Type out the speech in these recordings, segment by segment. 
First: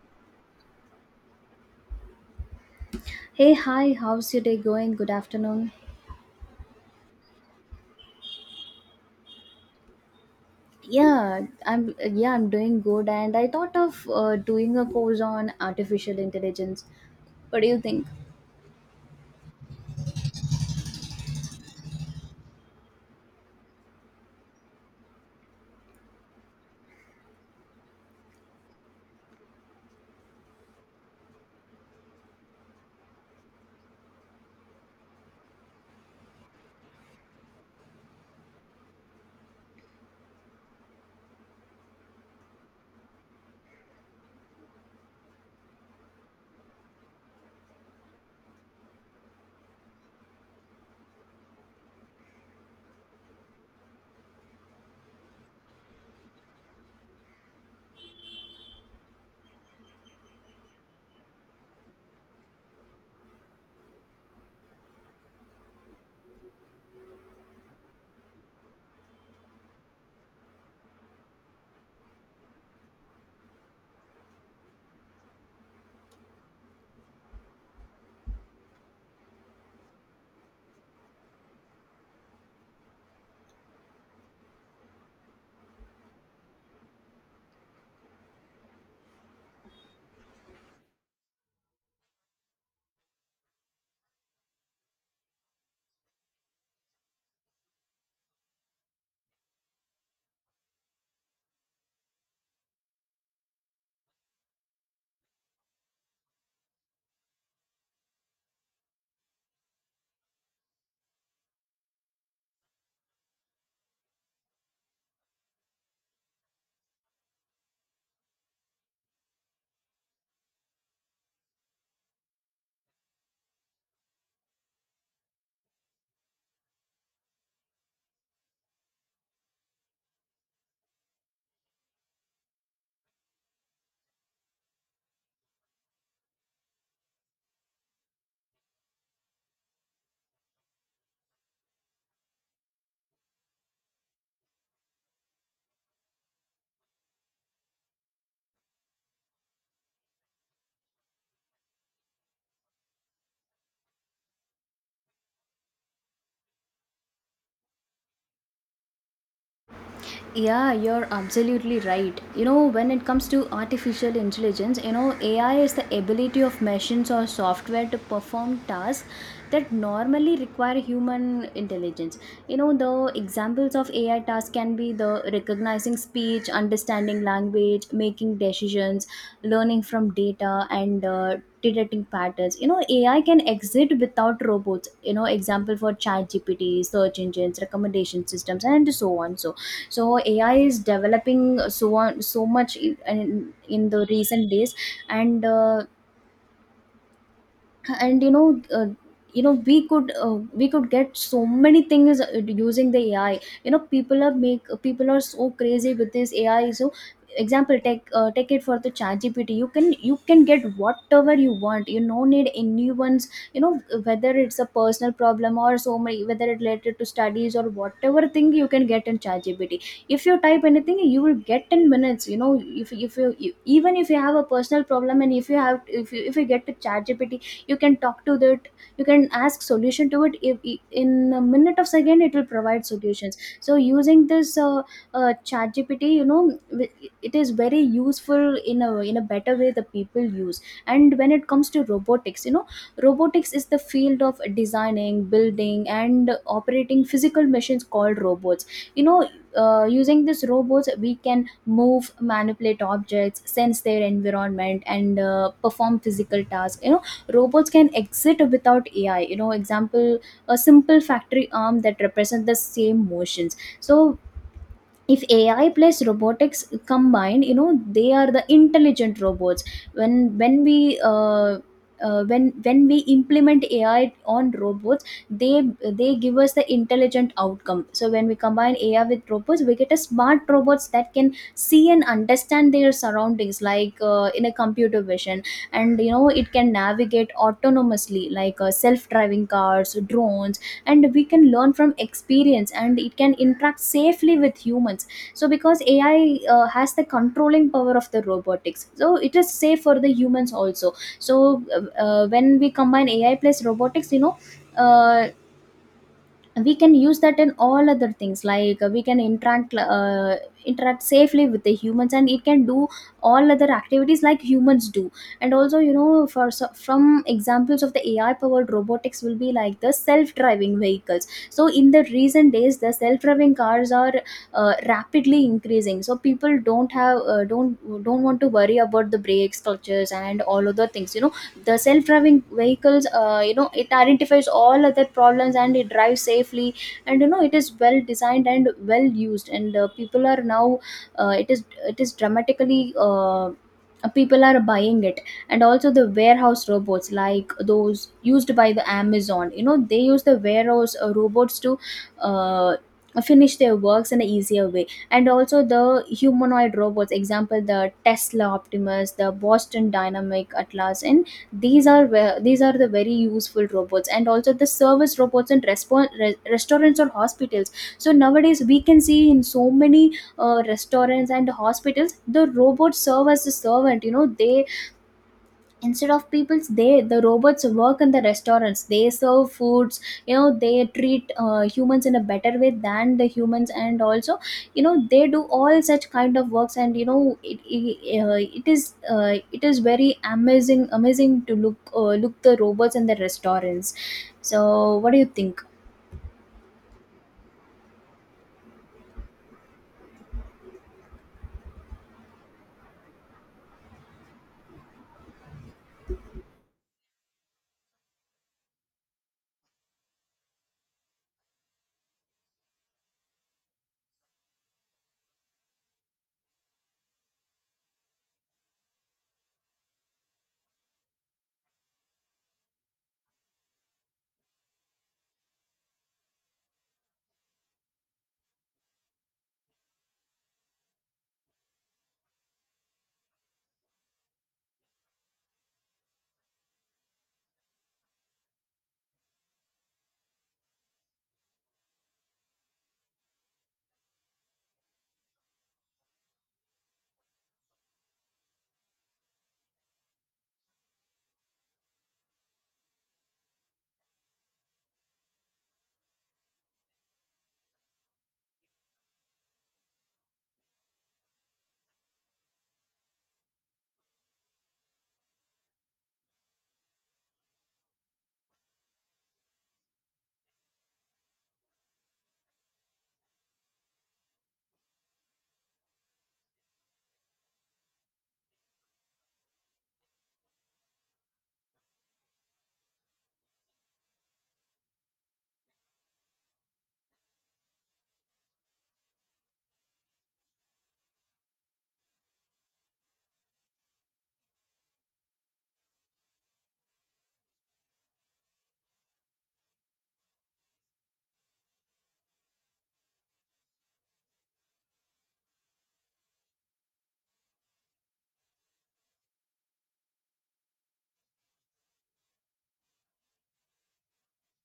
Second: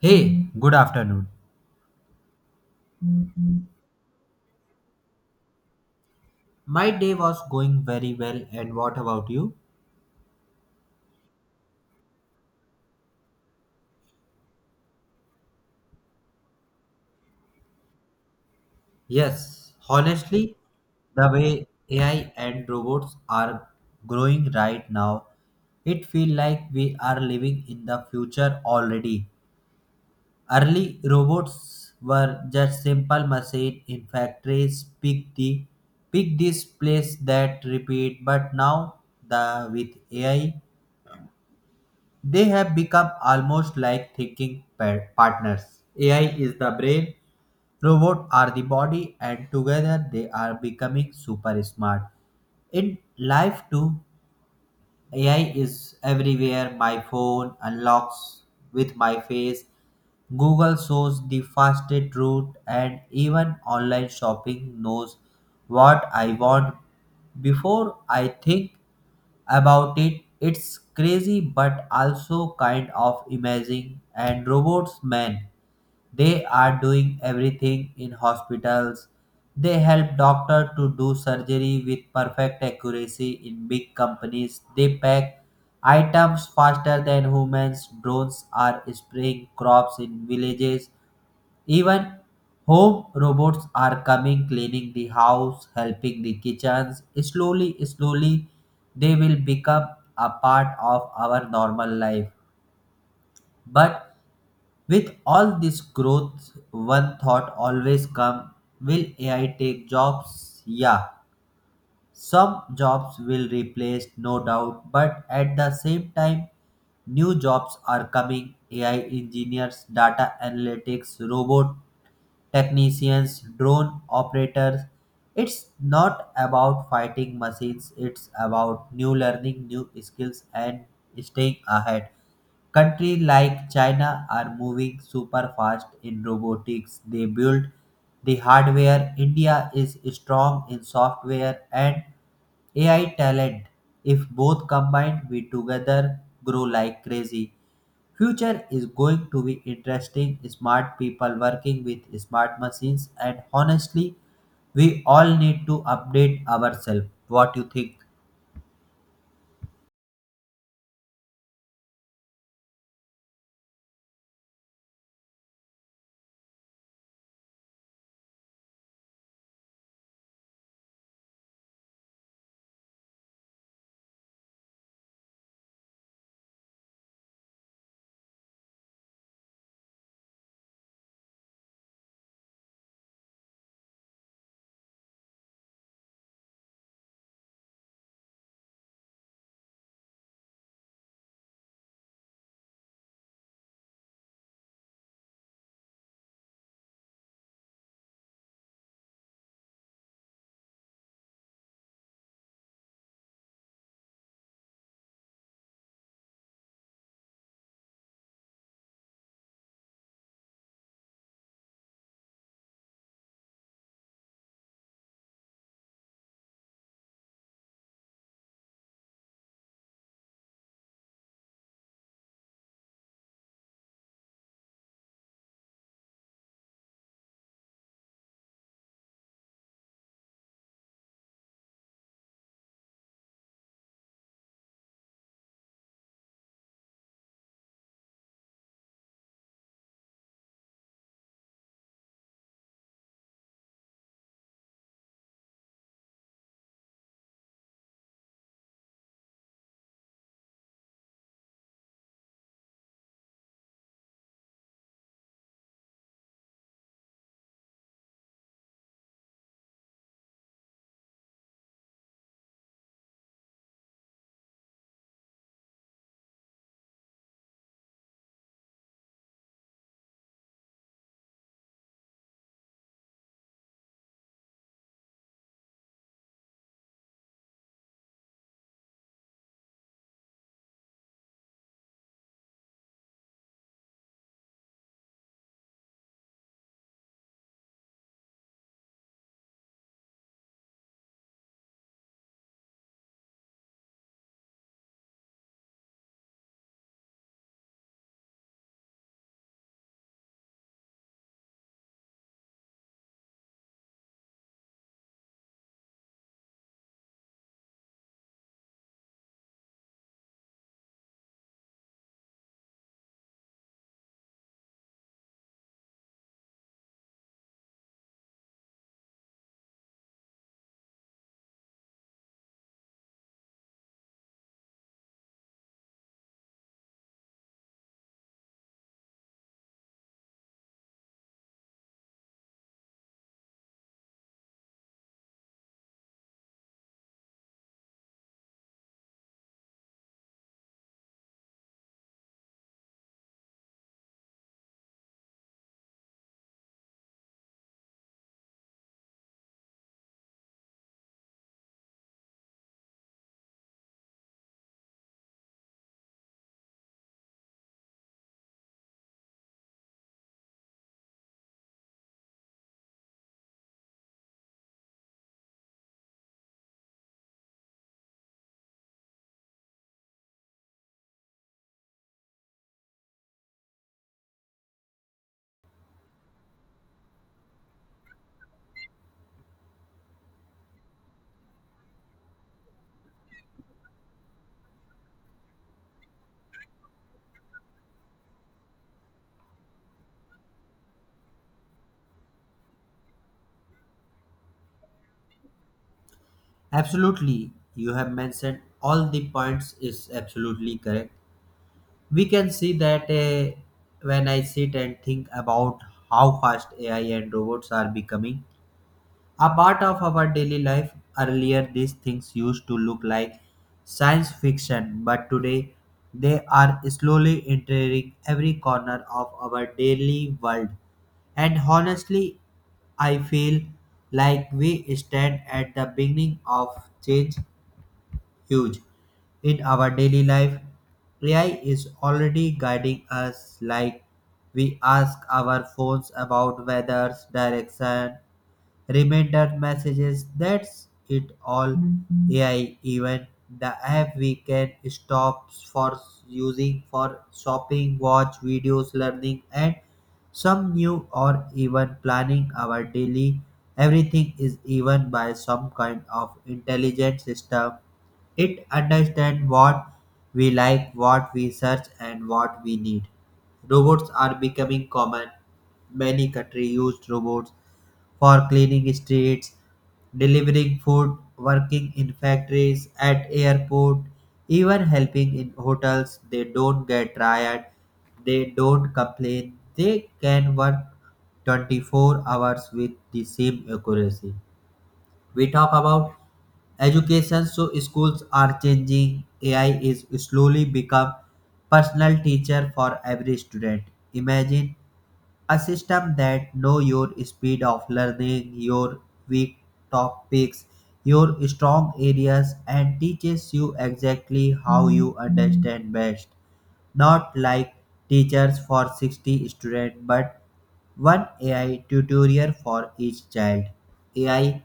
Hey, good afternoon. Hey, hi, how's your day going? Good afternoon. My day was going very well, and what about you? Yeah, I'm doing good and I thought of doing a course on artificial intelligence. What do you think? Yes, honestly, the way AI and robots are growing right now, it feels like we are living in the future already. Early robots were just simple machine in factories, pick this place that repeat, but now the with AI they have become almost like thinking partners. AI is the brain, robots are the body, and together they are becoming super smart. In life, too, AI is everywhere. My phone unlocks with my face. Google shows the fastest route, and even online shopping knows what I want before I think about it. It's crazy but also kind of amazing. And robots, man. They are doing everything in hospitals. They help doctor to do surgery with perfect accuracy in big companies. They pack items faster than humans. Drones are spraying crops in villages. Even home robots are coming cleaning the house, helping the kitchens. Slowly, slowly they will become a part of our normal life. But with all this growth, one thought always comes: will AI take jobs? Yeah, some jobs will replace, no doubt, but at the same time, new jobs are coming: AI engineers, data analytics, robot technicians, drone operators. It's not about fighting machines, it's about new learning, new skills, and staying ahead. Countries like China are moving super fast in robotics. They build the hardware. India is strong in software and AI talent. If both combined, we together grow like crazy. Future is going to be interesting. Smart people working with smart machines, and honestly, we all need to update ourselves. What you think? Yeah, you're absolutely right. You know, when it comes to artificial intelligence, you know, AI is the ability of machines or software to perform tasks that normally require human intelligence. You know, the examples of AI tasks can be the recognizing speech, understanding language, making decisions, learning from data, and detecting patterns. You know, ai can exist without robots. You know, example for chat gpt, search engines, recommendation systems and so on. So ai is developing so on so much in the recent days, and uh, and you know, you know we could get so many things using the ai. You know, people are make people are so crazy with this ai. So example, take take it for the chat gpt. You can you can get whatever you want. You no need anyone's, you know, whether it's a personal problem or so many, whether it related to studies or whatever thing, you can get in chat gpt. If you type anything, you will get in minutes. You know, if you, you even if you have a personal problem, and if you have if you get to chat, you can talk to that. You can ask solution to it. If, In a minute of second, it will provide solutions. So using this chat gpt, you know, it is very useful in a better way the people use. And when it comes to robotics, you know, robotics is the field of designing, building and operating physical machines called robots. You know, using these robots we can move, manipulate objects, sense their environment and perform physical tasks. You know, robots can exit without ai. You know, example, a simple factory arm that represents the same motions. So if ai plus robotics combined, you know, they are the intelligent robots. When when we uh, uh, when when we implement ai on robots, they give us the intelligent outcome. So when we combine ai with robots, we get a smart robots that can see and understand their surroundings like in a computer vision. And you know it can navigate autonomously like self driving cars, drones. And we can learn from experience and it can interact safely with humans. So because ai has the controlling power of the robotics, so it is safe for the humans also. So when we combine ai plus robotics, you know, uh, we can use that in all other things, like we can interact interact safely with the humans, and it can do all other activities like humans do. And also you know, from examples of the ai powered robotics will be like the self driving vehicles. So in the recent days the self driving cars are rapidly increasing. So people don't have don't want to worry about the brakes, clutches and all other things. You know, the self-driving vehicles, you know, it identifies all other problems and it drives safely. And you know it is well designed and well used, and people are now it is dramatically people are buying it. And also the warehouse robots like those used by the amazon, you know, they use the warehouse robots to uh, finish their works in an easier way. And also the humanoid robots, example the tesla optimus, the boston dynamic atlas, and these are the very useful robots. And also the service robots in restaurants or hospitals. So nowadays we can see in so many restaurants and hospitals the robots serve as a servant. You know, they, instead of people's, they the robots work in the restaurants, they serve foods. You know, they treat humans in a better way than the humans. And also you know they do all such kind of works. And you know it is very amazing to look look the robots in the restaurants. So what do you think? Absolutely, you have mentioned all the points is absolutely correct. We can see that, when I sit and think about how fast AI and robots are becoming a part of our daily life, earlier these things used to look like science fiction, but today they are slowly entering every corner of our daily world. And honestly, I feel like we stand at the beginning of change huge. In our daily life, AI is already guiding us, like we ask our phones about weather's direction, reminder messages. That's it, all AI. Even the app we can stop for using for shopping, watch videos, learning, and some new or even planning our daily. Everything is even by some kind of intelligent system. It understands what we like, what we search, and what we need. Robots are becoming common. Many countries use robots for cleaning streets, delivering food, working in factories, at airport, even helping in hotels. They don't get tired, they don't complain. They can work 24 hours with the same accuracy. We talk about education, so schools are changing. AI is slowly become personal teacher for every student. Imagine a system that knows your speed of learning, your weak topics, your strong areas, and teaches you exactly how you understand best. Not like teachers for 60 students, but one AI tutorial for each child. AI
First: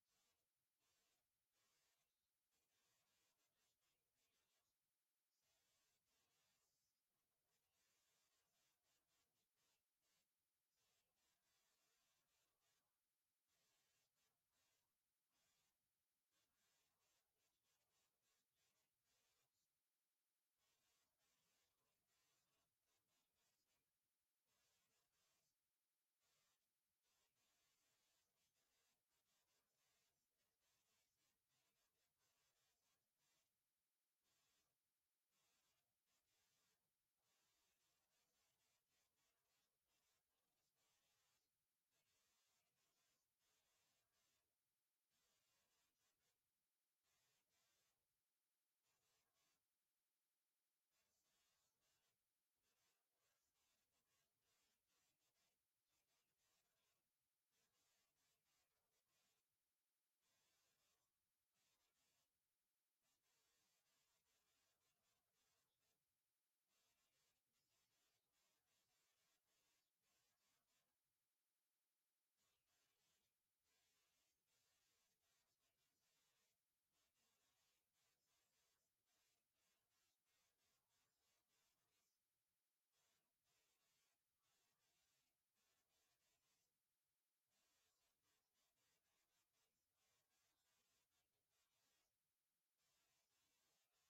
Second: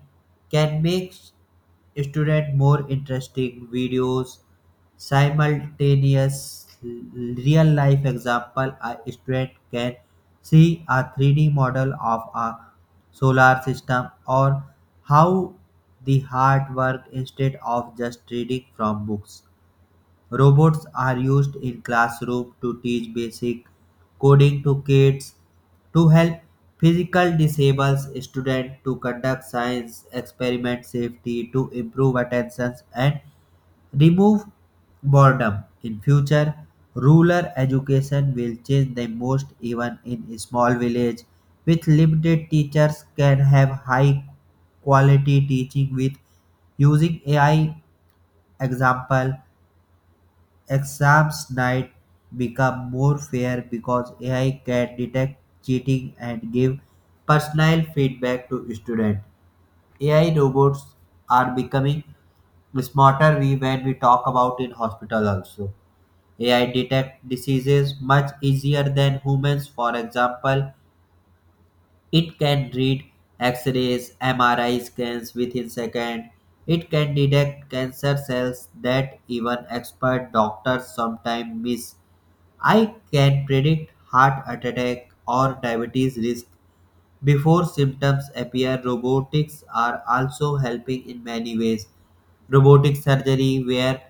can make students more interesting videos, simultaneous real life example. A student can see a 3D model of a solar system or how the heart works instead of just reading from books. Robots are used in classroom to teach basic coding to kids, to help physical disabled students to conduct science experiment safety, to improve attention and remove boredom. In future, rural education will change the most. Even in small village with limited teachers can have high quality teaching with using AI. Example: exams night become more fair because AI can detect cheating and give personal feedback to students. AI robots are becoming smarter. We when we talk about in hospital also. AI detect diseases much easier than humans. For example, it can read X-rays, MRI scans within seconds. It can detect cancer cells that even expert doctors sometimes miss. I can predict heart attack or diabetes risk before symptoms appear. Robotics are also helping in many ways. Robotic surgery, where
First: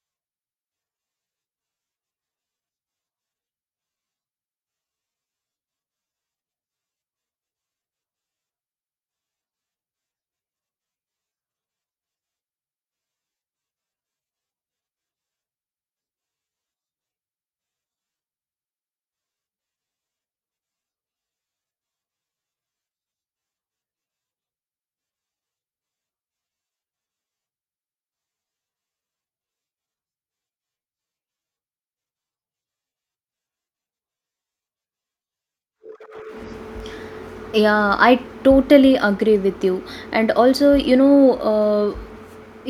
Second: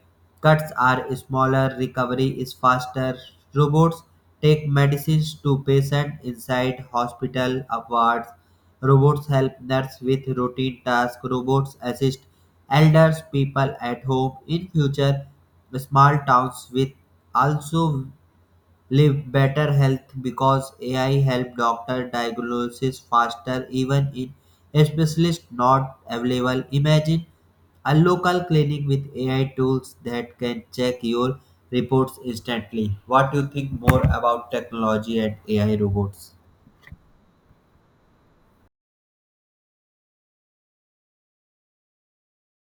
cuts are smaller, recovery is faster. Robots take medicines to patient inside hospital wards. Robots help nurse with routine tasks. Robots assist elders people at home. In future, small towns with also live better health because AI help doctor diagnosis faster even in specialists not available. Imagine a local clinic with AI tools that can check your reports instantly. What do you think more about technology and AI robots? Yeah, I totally agree with you. And also you know, uh,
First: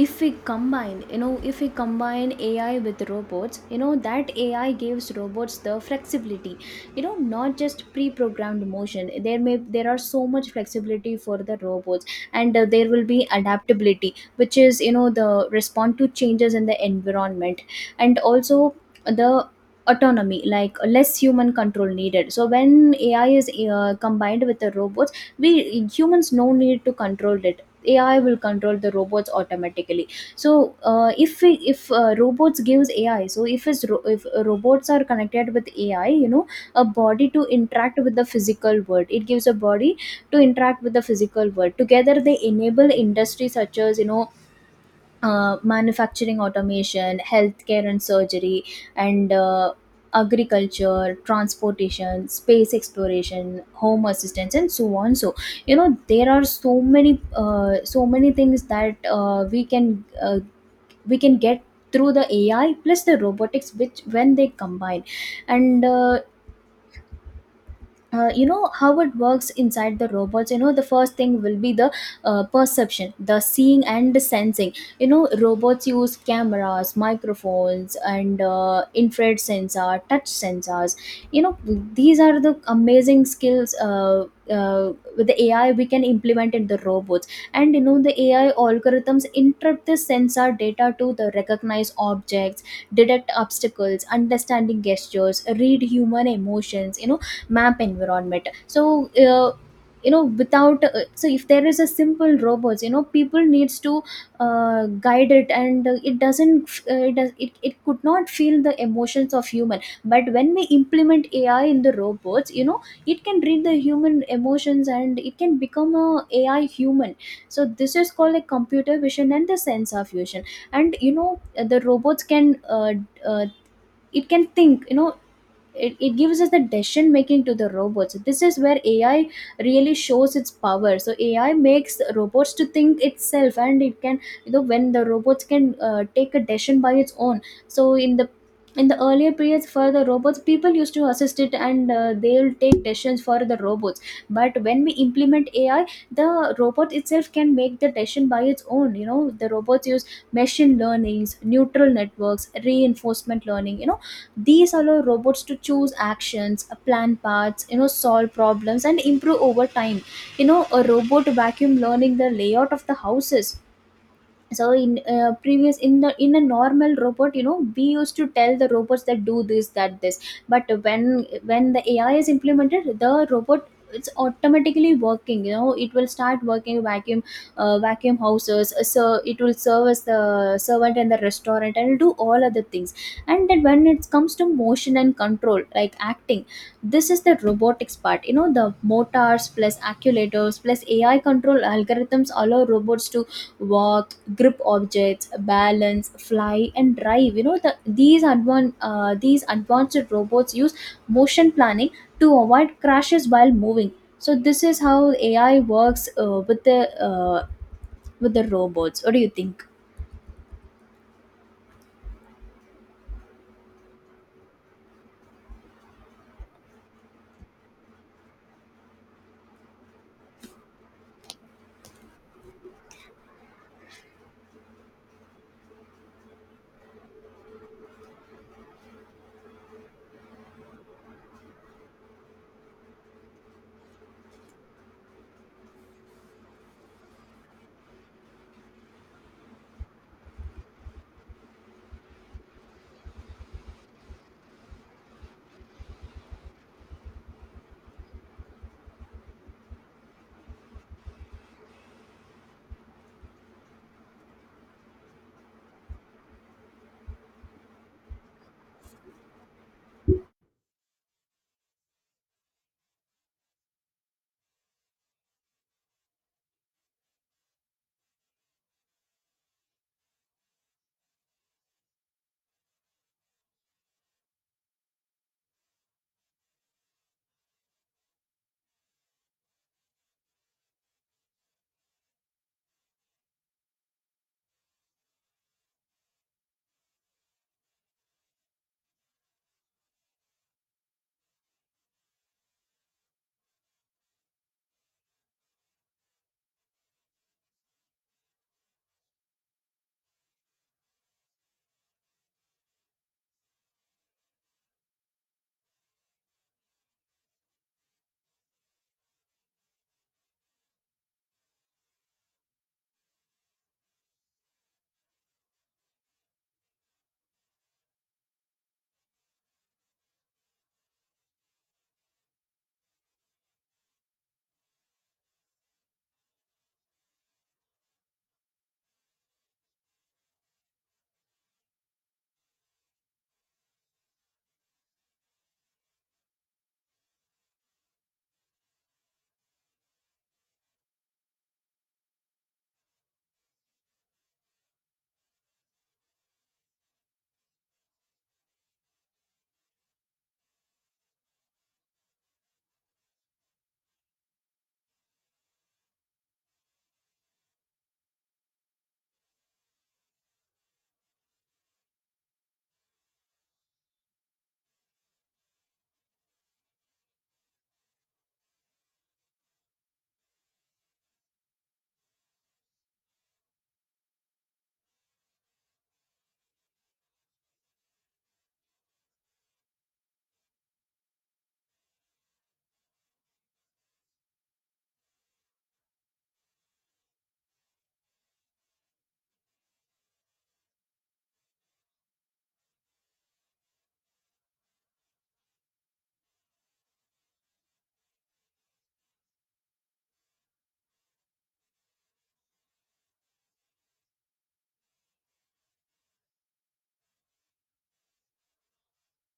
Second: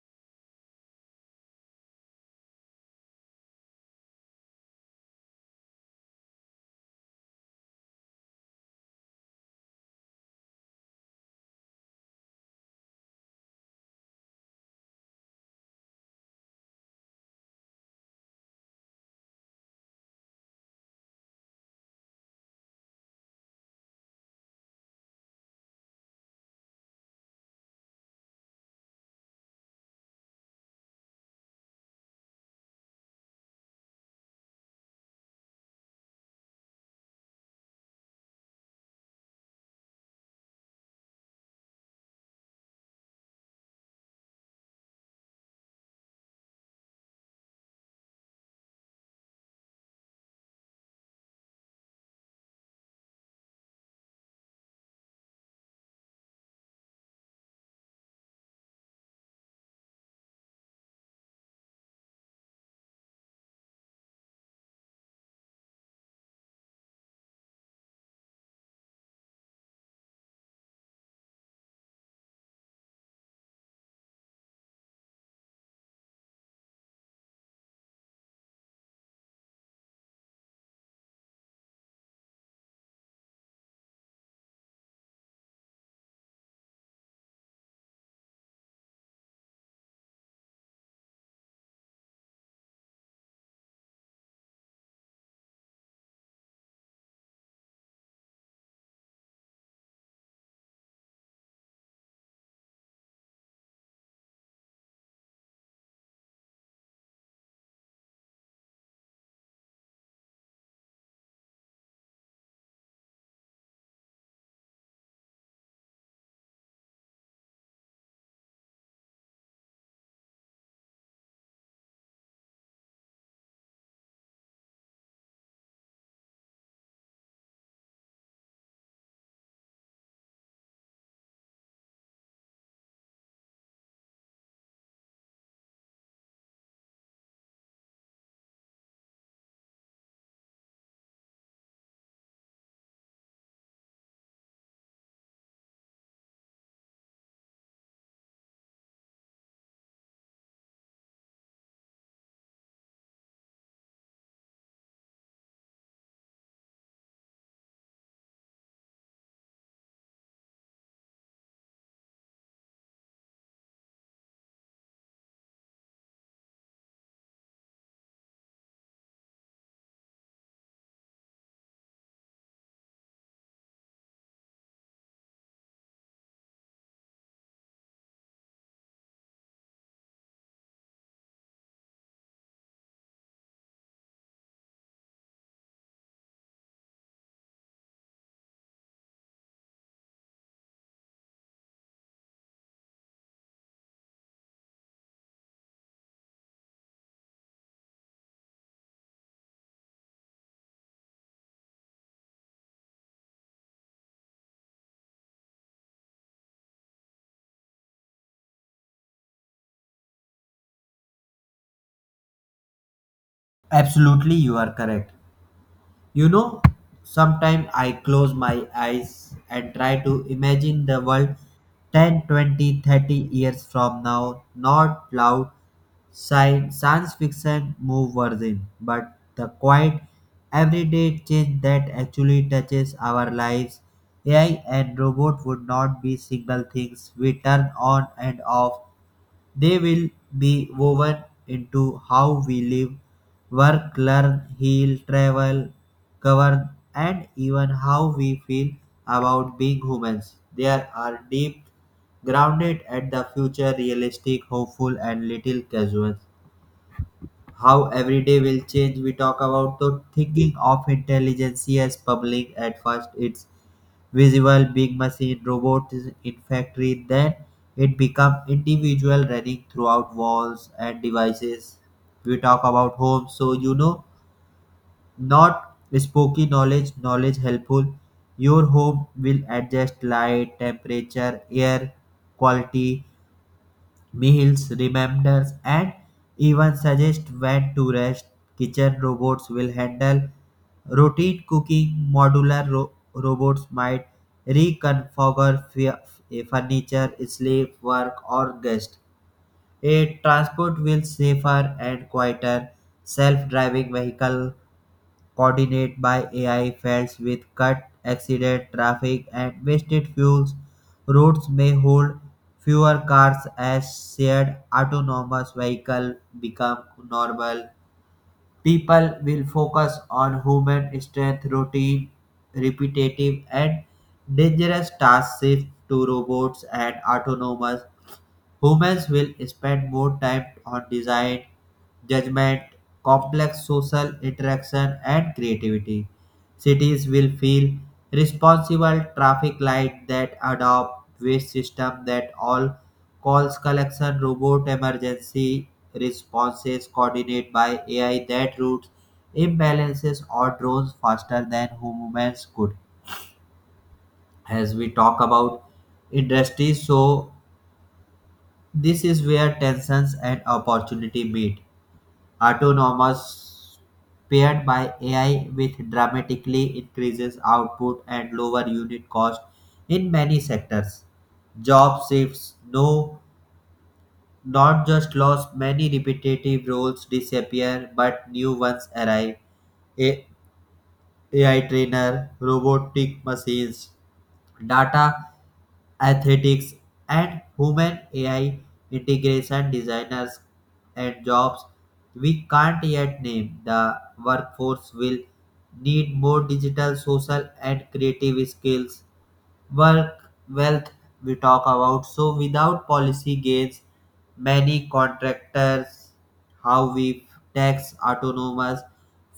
if we combine you know if we combine ai with robots, you know that ai gives robots the flexibility. You know, not just pre-programmed motion. There are so much flexibility for the robots. And there will be adaptability, which is, you know, the respond to changes in the environment. And also the autonomy, like less human control needed. So when ai is combined with the robots, we humans no need to control it. AI will control the robots automatically. So if we, if robots gives AI, so if it's ro- if robots are connected with AI, you know, a body to interact with the physical world. It gives a body to interact with the physical world. Together, they enable industries such as you know manufacturing, automation, healthcare and surgery, and agriculture, transportation, space exploration, home assistance, and so on. So you know there are so many so many things that we can get through the AI plus the robotics, which when they combine. And You know how it works inside the robots. You know, the first thing will be the perception, the seeing and the sensing. You know, robots use cameras, microphones and infrared sensor, touch sensors. You know, these are the amazing skills, with the AI, we can implement in the robots. And you know the AI algorithms interpret the sensor data to the recognize objects, detect obstacles, understanding gestures, read human emotions. You know, map environment. So you know without so if there is a simple robots, you know, people needs to guide it, and it it could not feel the emotions of human. But when we implement ai in the robots, you know, it can read the human emotions and it can become a ai human. So this is called a computer vision and the sensor fusion. And you know the robots can uh, it can think. You know, it gives us the decision making to the robots. This is where ai really shows its power. So ai makes robots to think itself, and it can, you know, when the robots can take a decision by its own. So in the earlier periods for the robots, people used to assist it, and they'll take decisions for the robots. But when we implement ai, the robot itself can make the decision by its own. You know, the robots use machine learnings, neutral networks, reinforcement learning. You know, these allow robots to choose actions, plan paths, you know, solve problems and improve over time. You know, a robot vacuum learning the layout of the houses. So in previous in the in a normal robot, you know, we used to tell the robots that do this that this. But when the ai is implemented, the robot it's automatically working. You know, it will start working vacuum, vacuum houses. So it will serve as the servant in the restaurant and do all other things. And then when it comes to motion and control, like acting, this is the robotics part. You know, the motors plus acculators plus ai control algorithms allow robots to walk, grip objects, balance, fly and drive. You know, these advanced robots use motion planning to avoid crashes while moving. So this is how ai works with the robots. What do you think? Absolutely, you are correct. You know, sometimes I close my eyes and try to imagine the world 10, 20, 30 years from now, not loud science fiction move version, but the quiet everyday change that actually touches our lives. AI and robot would not be single things we turn on and off. They will be woven into how we live, work, learn, heal, travel, govern, and even how we feel about being humans. There are deep, grounded at the future, realistic, hopeful, and little casual how every day will change. We talk about the thinking of intelligence as public. At first it's visible big machine robots in factory, then it become individual running throughout walls and devices. We talk about home, so you know, not spooky knowledge, knowledge helpful. Your home will adjust light, temperature, air quality, meals, reminders, and even suggest when to rest. Kitchen robots will handle routine cooking, modular robots might reconfigure furniture, sleep, work, or guest. A transport will safer and quieter. Self-driving vehicle coordinated by AI fails with cut, accident, traffic, and wasted fuels. Routes may hold fewer cars as shared autonomous vehicles become normal. People will focus on human strength, routine, repetitive, and dangerous tasks shift to robots and autonomous. Humans will spend more time on design, judgment, complex social interaction, and creativity. Cities will feel responsible, traffic light that adopt, waste system that all calls collection robot, emergency responses coordinate by AI that routes imbalances or drones faster than humans could. As we talk about industries, so this is where tensions and opportunity meet. Autonomous paired by AI with dramatically increases output and lower unit cost in many sectors. Job shifts, no, not just lost, many repetitive roles disappear, but new ones arrive. A- AI trainer, robotic machines, data athletics, and human AI integration designers and jobs we can't yet name. The workforce will need more digital, social, and creative skills. Work, wealth, we talk about. So without policy gains, many contractors, how we tax autonomous,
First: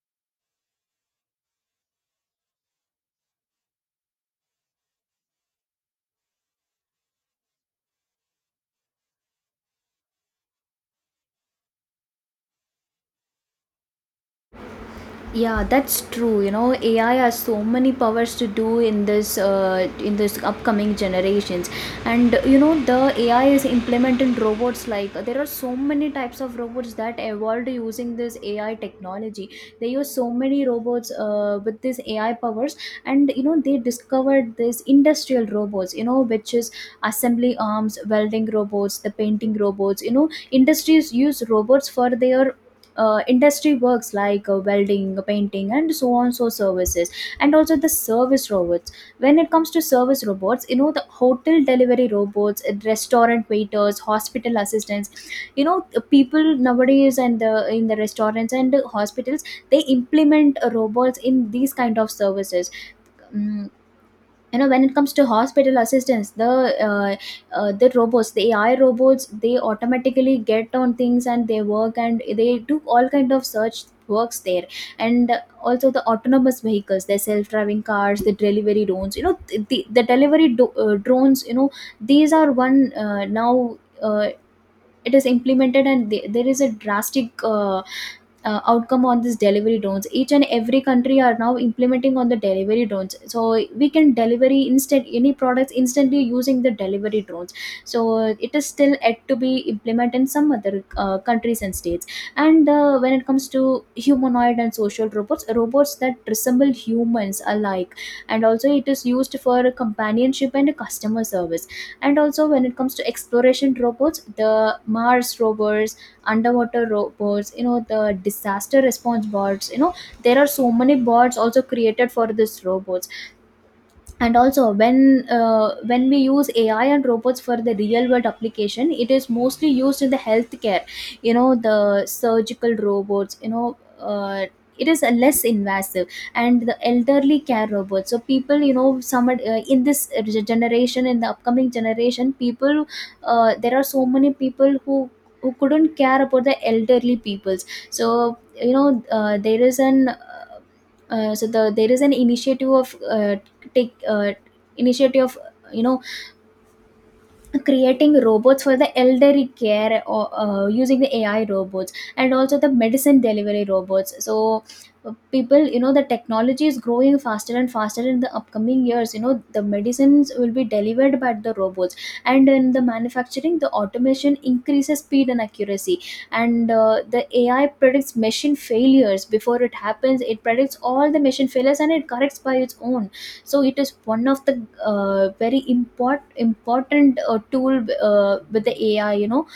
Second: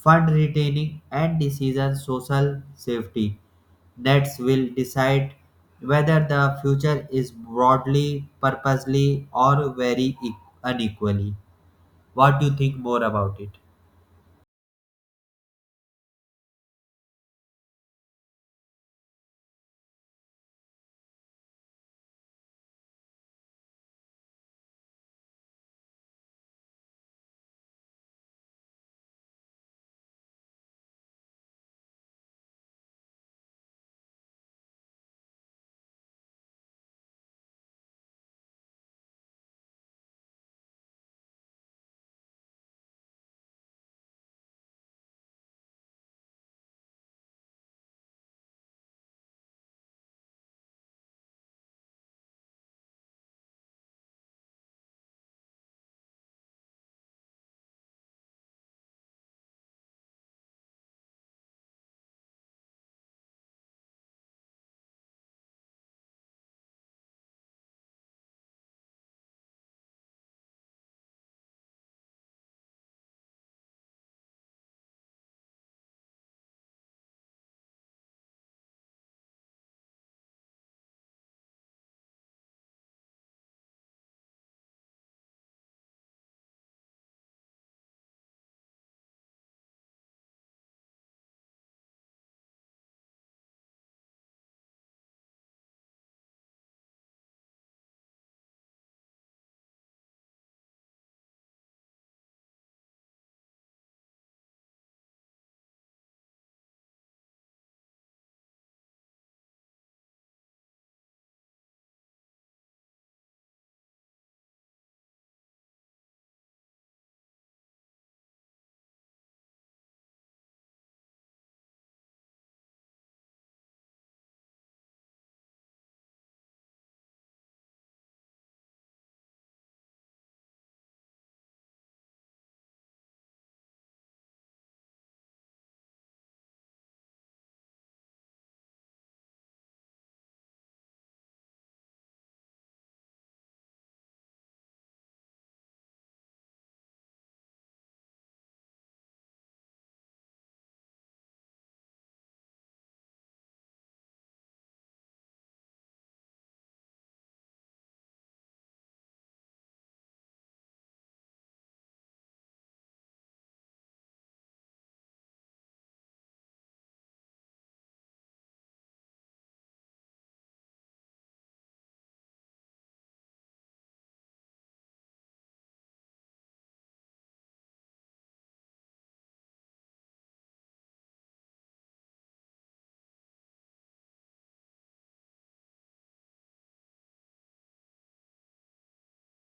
fund retaining and decision social safety nets will decide whether the future is broadly purposely or very unequally. What do you think more about it? Yeah, that's true. You know, AI has so many powers to do in this upcoming generations. And you know the AI is implemented in robots. Like there are so many types of robots that evolved using this AI technology. They use so many robots with this AI powers. And you know they discovered this industrial robots. You know, which is assembly arms, welding robots, the painting robots. You know, industries use robots for their industry works like welding painting and so on so services, and also the service robots. When it comes to service robots, you know, the hotel delivery robots, restaurant waiters, hospital assistants. You know the people nowadays and the in the restaurants and the hospitals, they implement robots in these kind of services. Mm, you know, when it comes to hospital assistance, uh, the robots, the AI robots, they automatically get on things and they work and they do all kind of search works there. And also the autonomous vehicles, the self-driving cars, the delivery drones, you know, the delivery drones, you know, these are one now, it is implemented, and there is a drastic outcome on this delivery drones. Each and every country are now implementing on the delivery drones, so we can delivery instant any products instantly using the delivery drones. So it is still yet to be implemented in some other countries and states. And when it comes to humanoid and social robots, robots that resemble humans alike, and also it is used for companionship and customer service. And also when it comes to exploration robots, the Mars rover, underwater robots, you know, the disaster response bots, you know, there are so many bots also created for this robots. And also when we use AI and robots for the real world application, it is mostly used in the healthcare. You know, the surgical robots, you know, it is a less invasive, and the elderly care robots. So people, you know, some in this generation, in the upcoming generation, people, there are so many people who couldn't care about the elderly peoples. So you know, there is an so there is an initiative of take initiative of, you know, creating robots for the elderly care or using the AI robots and also the medicine delivery robots, so people, you know, the technology is growing faster and faster in the upcoming years, you know, the medicines will be delivered by the robots. And in the manufacturing, the automation increases speed and accuracy. And the AI predicts machine failures before it happens. It predicts all the machine failures and it corrects by its own. So it is one of the very important tool with the AI, you know.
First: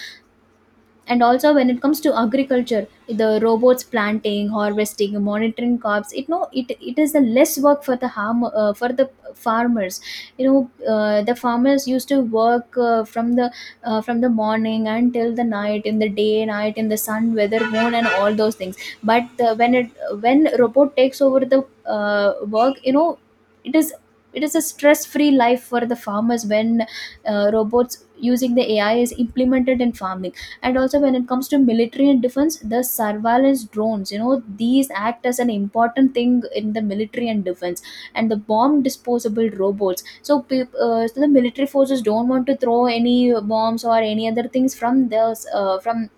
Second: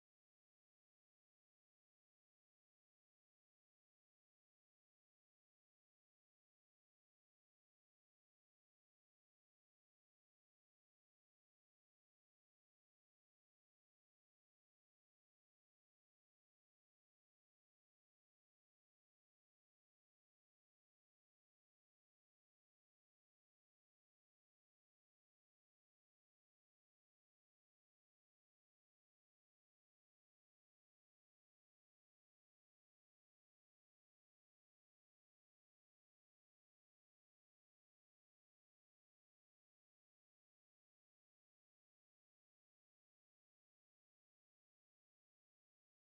And also when it comes to agriculture, the robots planting, harvesting, monitoring crops, it no it is a less work for the harm for the farmers. You know, the farmers used to work from the morning until the night, in the day night, in the sun, weather, moon, and all those things. But when robot takes over the work, you know, it is it is a stress free life for the farmers when robots using the AI is implemented in farming. And also when it comes to military and defense, the surveillance drones, you know, these act as an important thing in the military and defense. And the bomb disposable robots, so, so the military forces don't want to throw any bombs or any other things uh, from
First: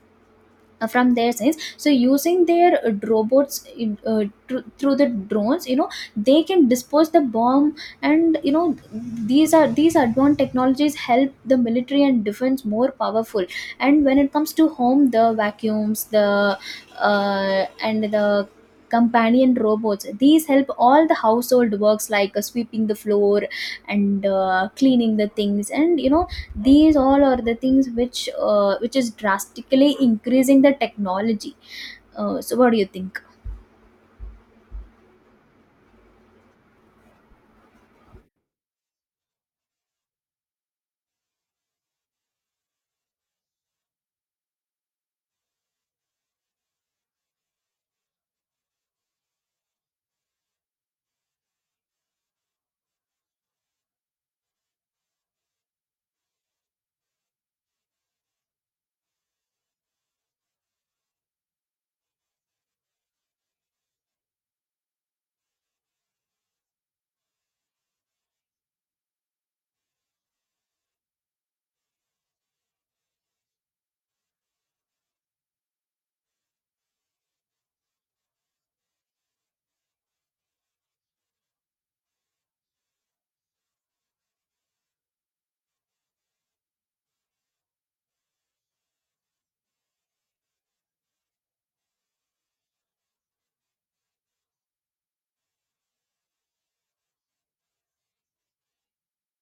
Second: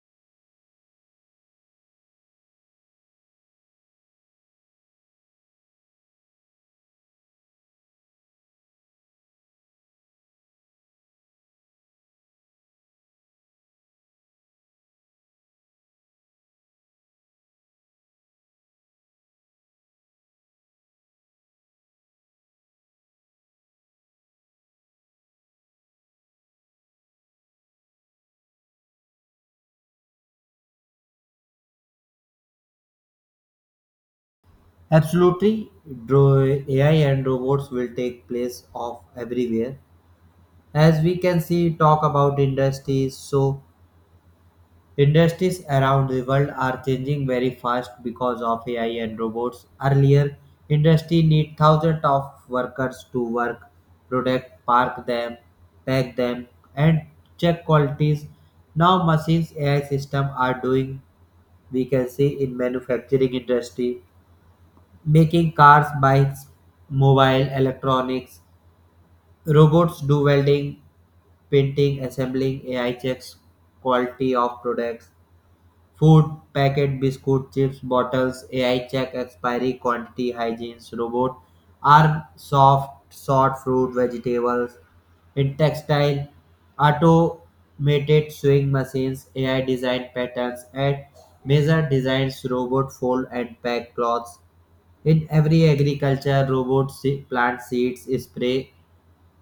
from their science, so using their robots, through the drones, you know, they can dispose the bomb. And you know these advanced technologies help the military and defense more powerful. And when it comes to home, the vacuums, the and the companion robots, these help all the household works like sweeping the floor and cleaning the things, and you know these all are the things which is drastically increasing the technology. So what do you think? Absolutely, AI and robots will take place of everywhere. As we can see, talk about industries. So, industries around the world are changing very fast because of AI and robots. Earlier, industry need thousands of workers to work, product, park them, pack them, and check qualities. Now, machines AI system are doing. We can see in manufacturing industry, making cars, bikes, mobile electronics. Robots do welding, painting, assembling, AI checks quality of products, food, packet, biscuit, chips, bottles, AI check expiry, quantity, hygiene, robot, arm, soft, sort, fruit, vegetables, in textile, automated sewing machines, AI design patterns, and measure designs, robot fold and pack clothes. In every agriculture, robots plant seeds, spray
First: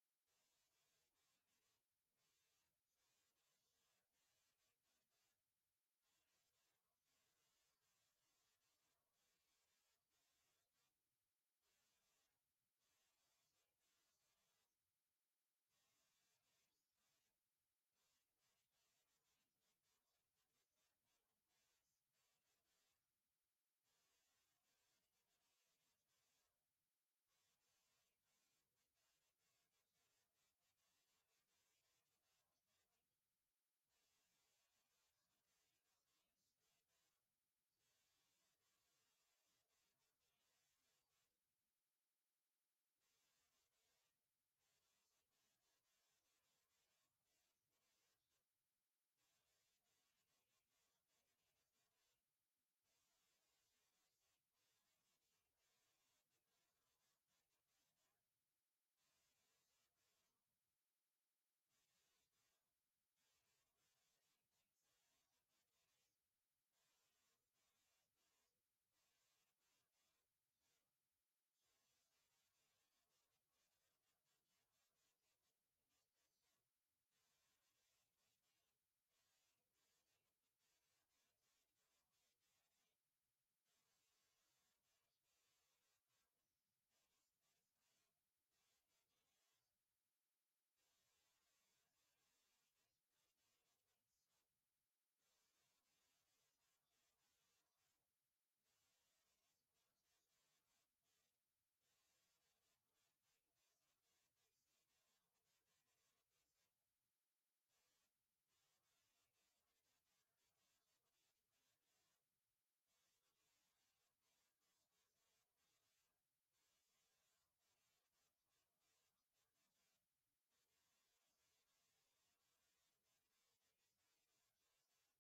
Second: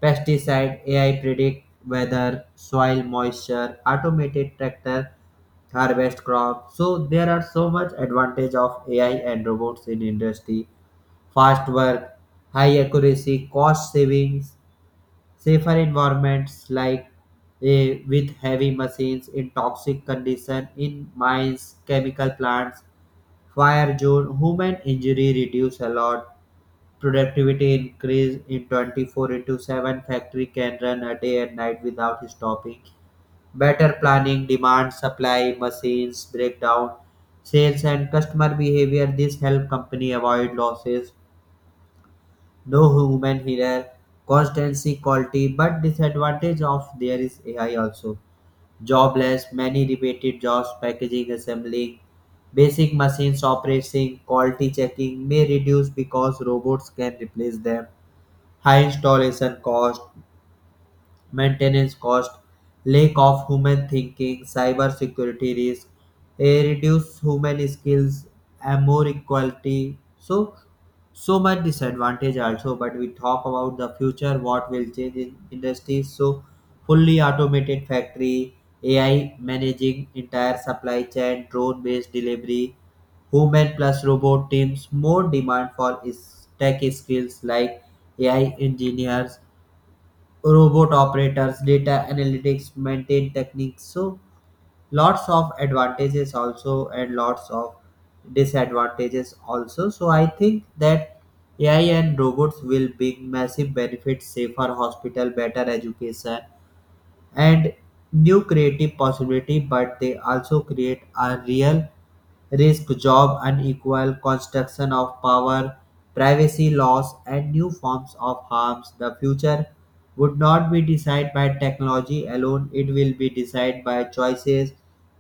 pesticide, AI predict weather, soil moisture, automated tractor harvest crop. So there are so much advantage of AI and robots in industry. Fast work, high accuracy, cost savings, safer environments, like with heavy machines in toxic condition in mines, chemical plants, fire zone, human injury reduce a lot. Productivity increase in 24 into 7 factory can run a day and night without stopping. Better planning, demand, supply, machines, breakdown, sales and customer behavior. This help company avoid losses. No human error, constancy, quality, but disadvantage of there is AI also. Jobless, many repeated jobs, packaging, assembling, basic machines operating, quality checking may reduce because robots can replace them, high installation cost, maintenance cost, lack of human thinking, cyber security risk, a reduced human skills, and more equality. So, so much disadvantage also. But we talk about the future, what will change in industries. So, fully automated factory, AI managing entire supply chain, drone-based delivery, human plus robot teams, more demand for tech skills like AI engineers, robot operators, data analytics, maintain techniques. So lots of advantages also and lots of disadvantages also. So I think that AI and robots will bring massive benefits, safer hospital, better education, and new creative possibility, but they also create a real risk, job unequal construction of power, privacy loss, and new forms of harms. The future would not be decided by technology alone, it will be decided by choices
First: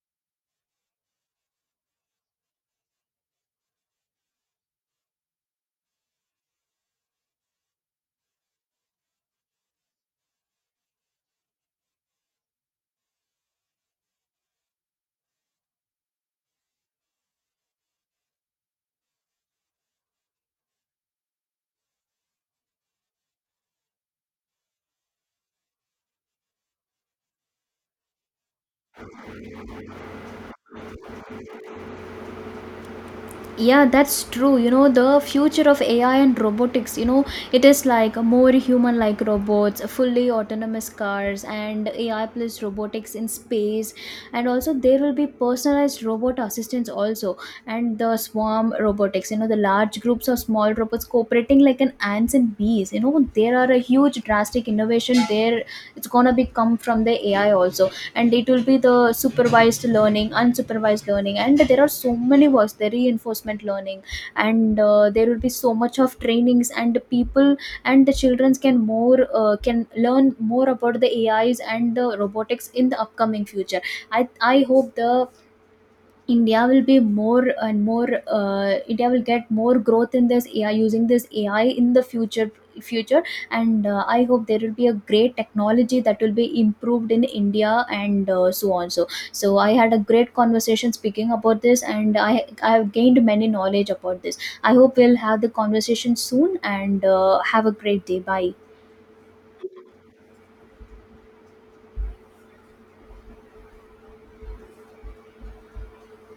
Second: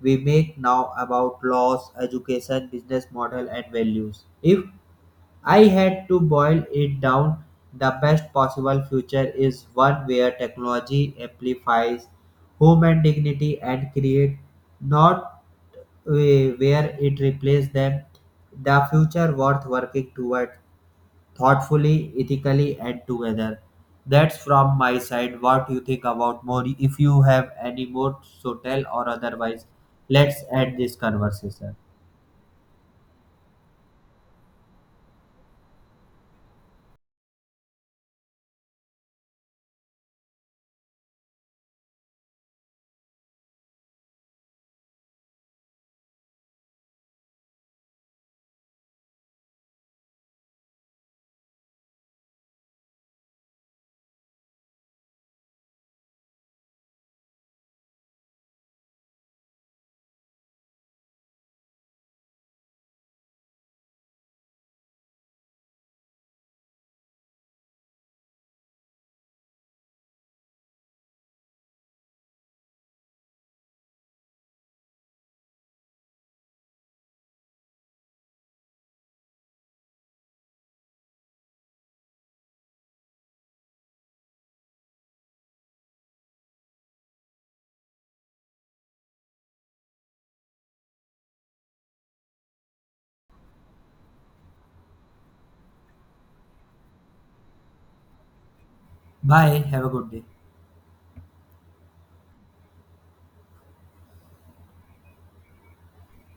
we make now about laws, education, business model and values. If I had to boil it down, the best possible future is one where technology amplifies human dignity and create, not uh, where it replaces them. The future worth working toward thoughtfully, ethically, and together. That's from my side. What you think about more? If you have any more, so tell or otherwise. Let's end this conversation. Yeah, that's true. You know, the future of AI and robotics, you know, it is like more human like robots, fully autonomous cars, and AI plus robotics in space. And also there will be personalized robot assistants also. And the swarm robotics, you know, the large groups of small robots cooperating like an ants and bees, you know, there are a huge drastic innovation there. It's gonna be come from the AI also. And it will be the supervised learning, unsupervised learning, and there are so many words, the reinforcement learning. And there will be so much of trainings and the people, and the children can learn more about the AIs and the robotics in the upcoming future. I i hope the India will be more and more. India will get more growth in this AI using this AI in the future and I hope there will be a great technology that will be improved in India, and so on so I had a great conversation speaking about this, and I have gained many knowledge about this. I hope we'll have the conversation soon, and have a great day. Bye. Bye. Have a good day.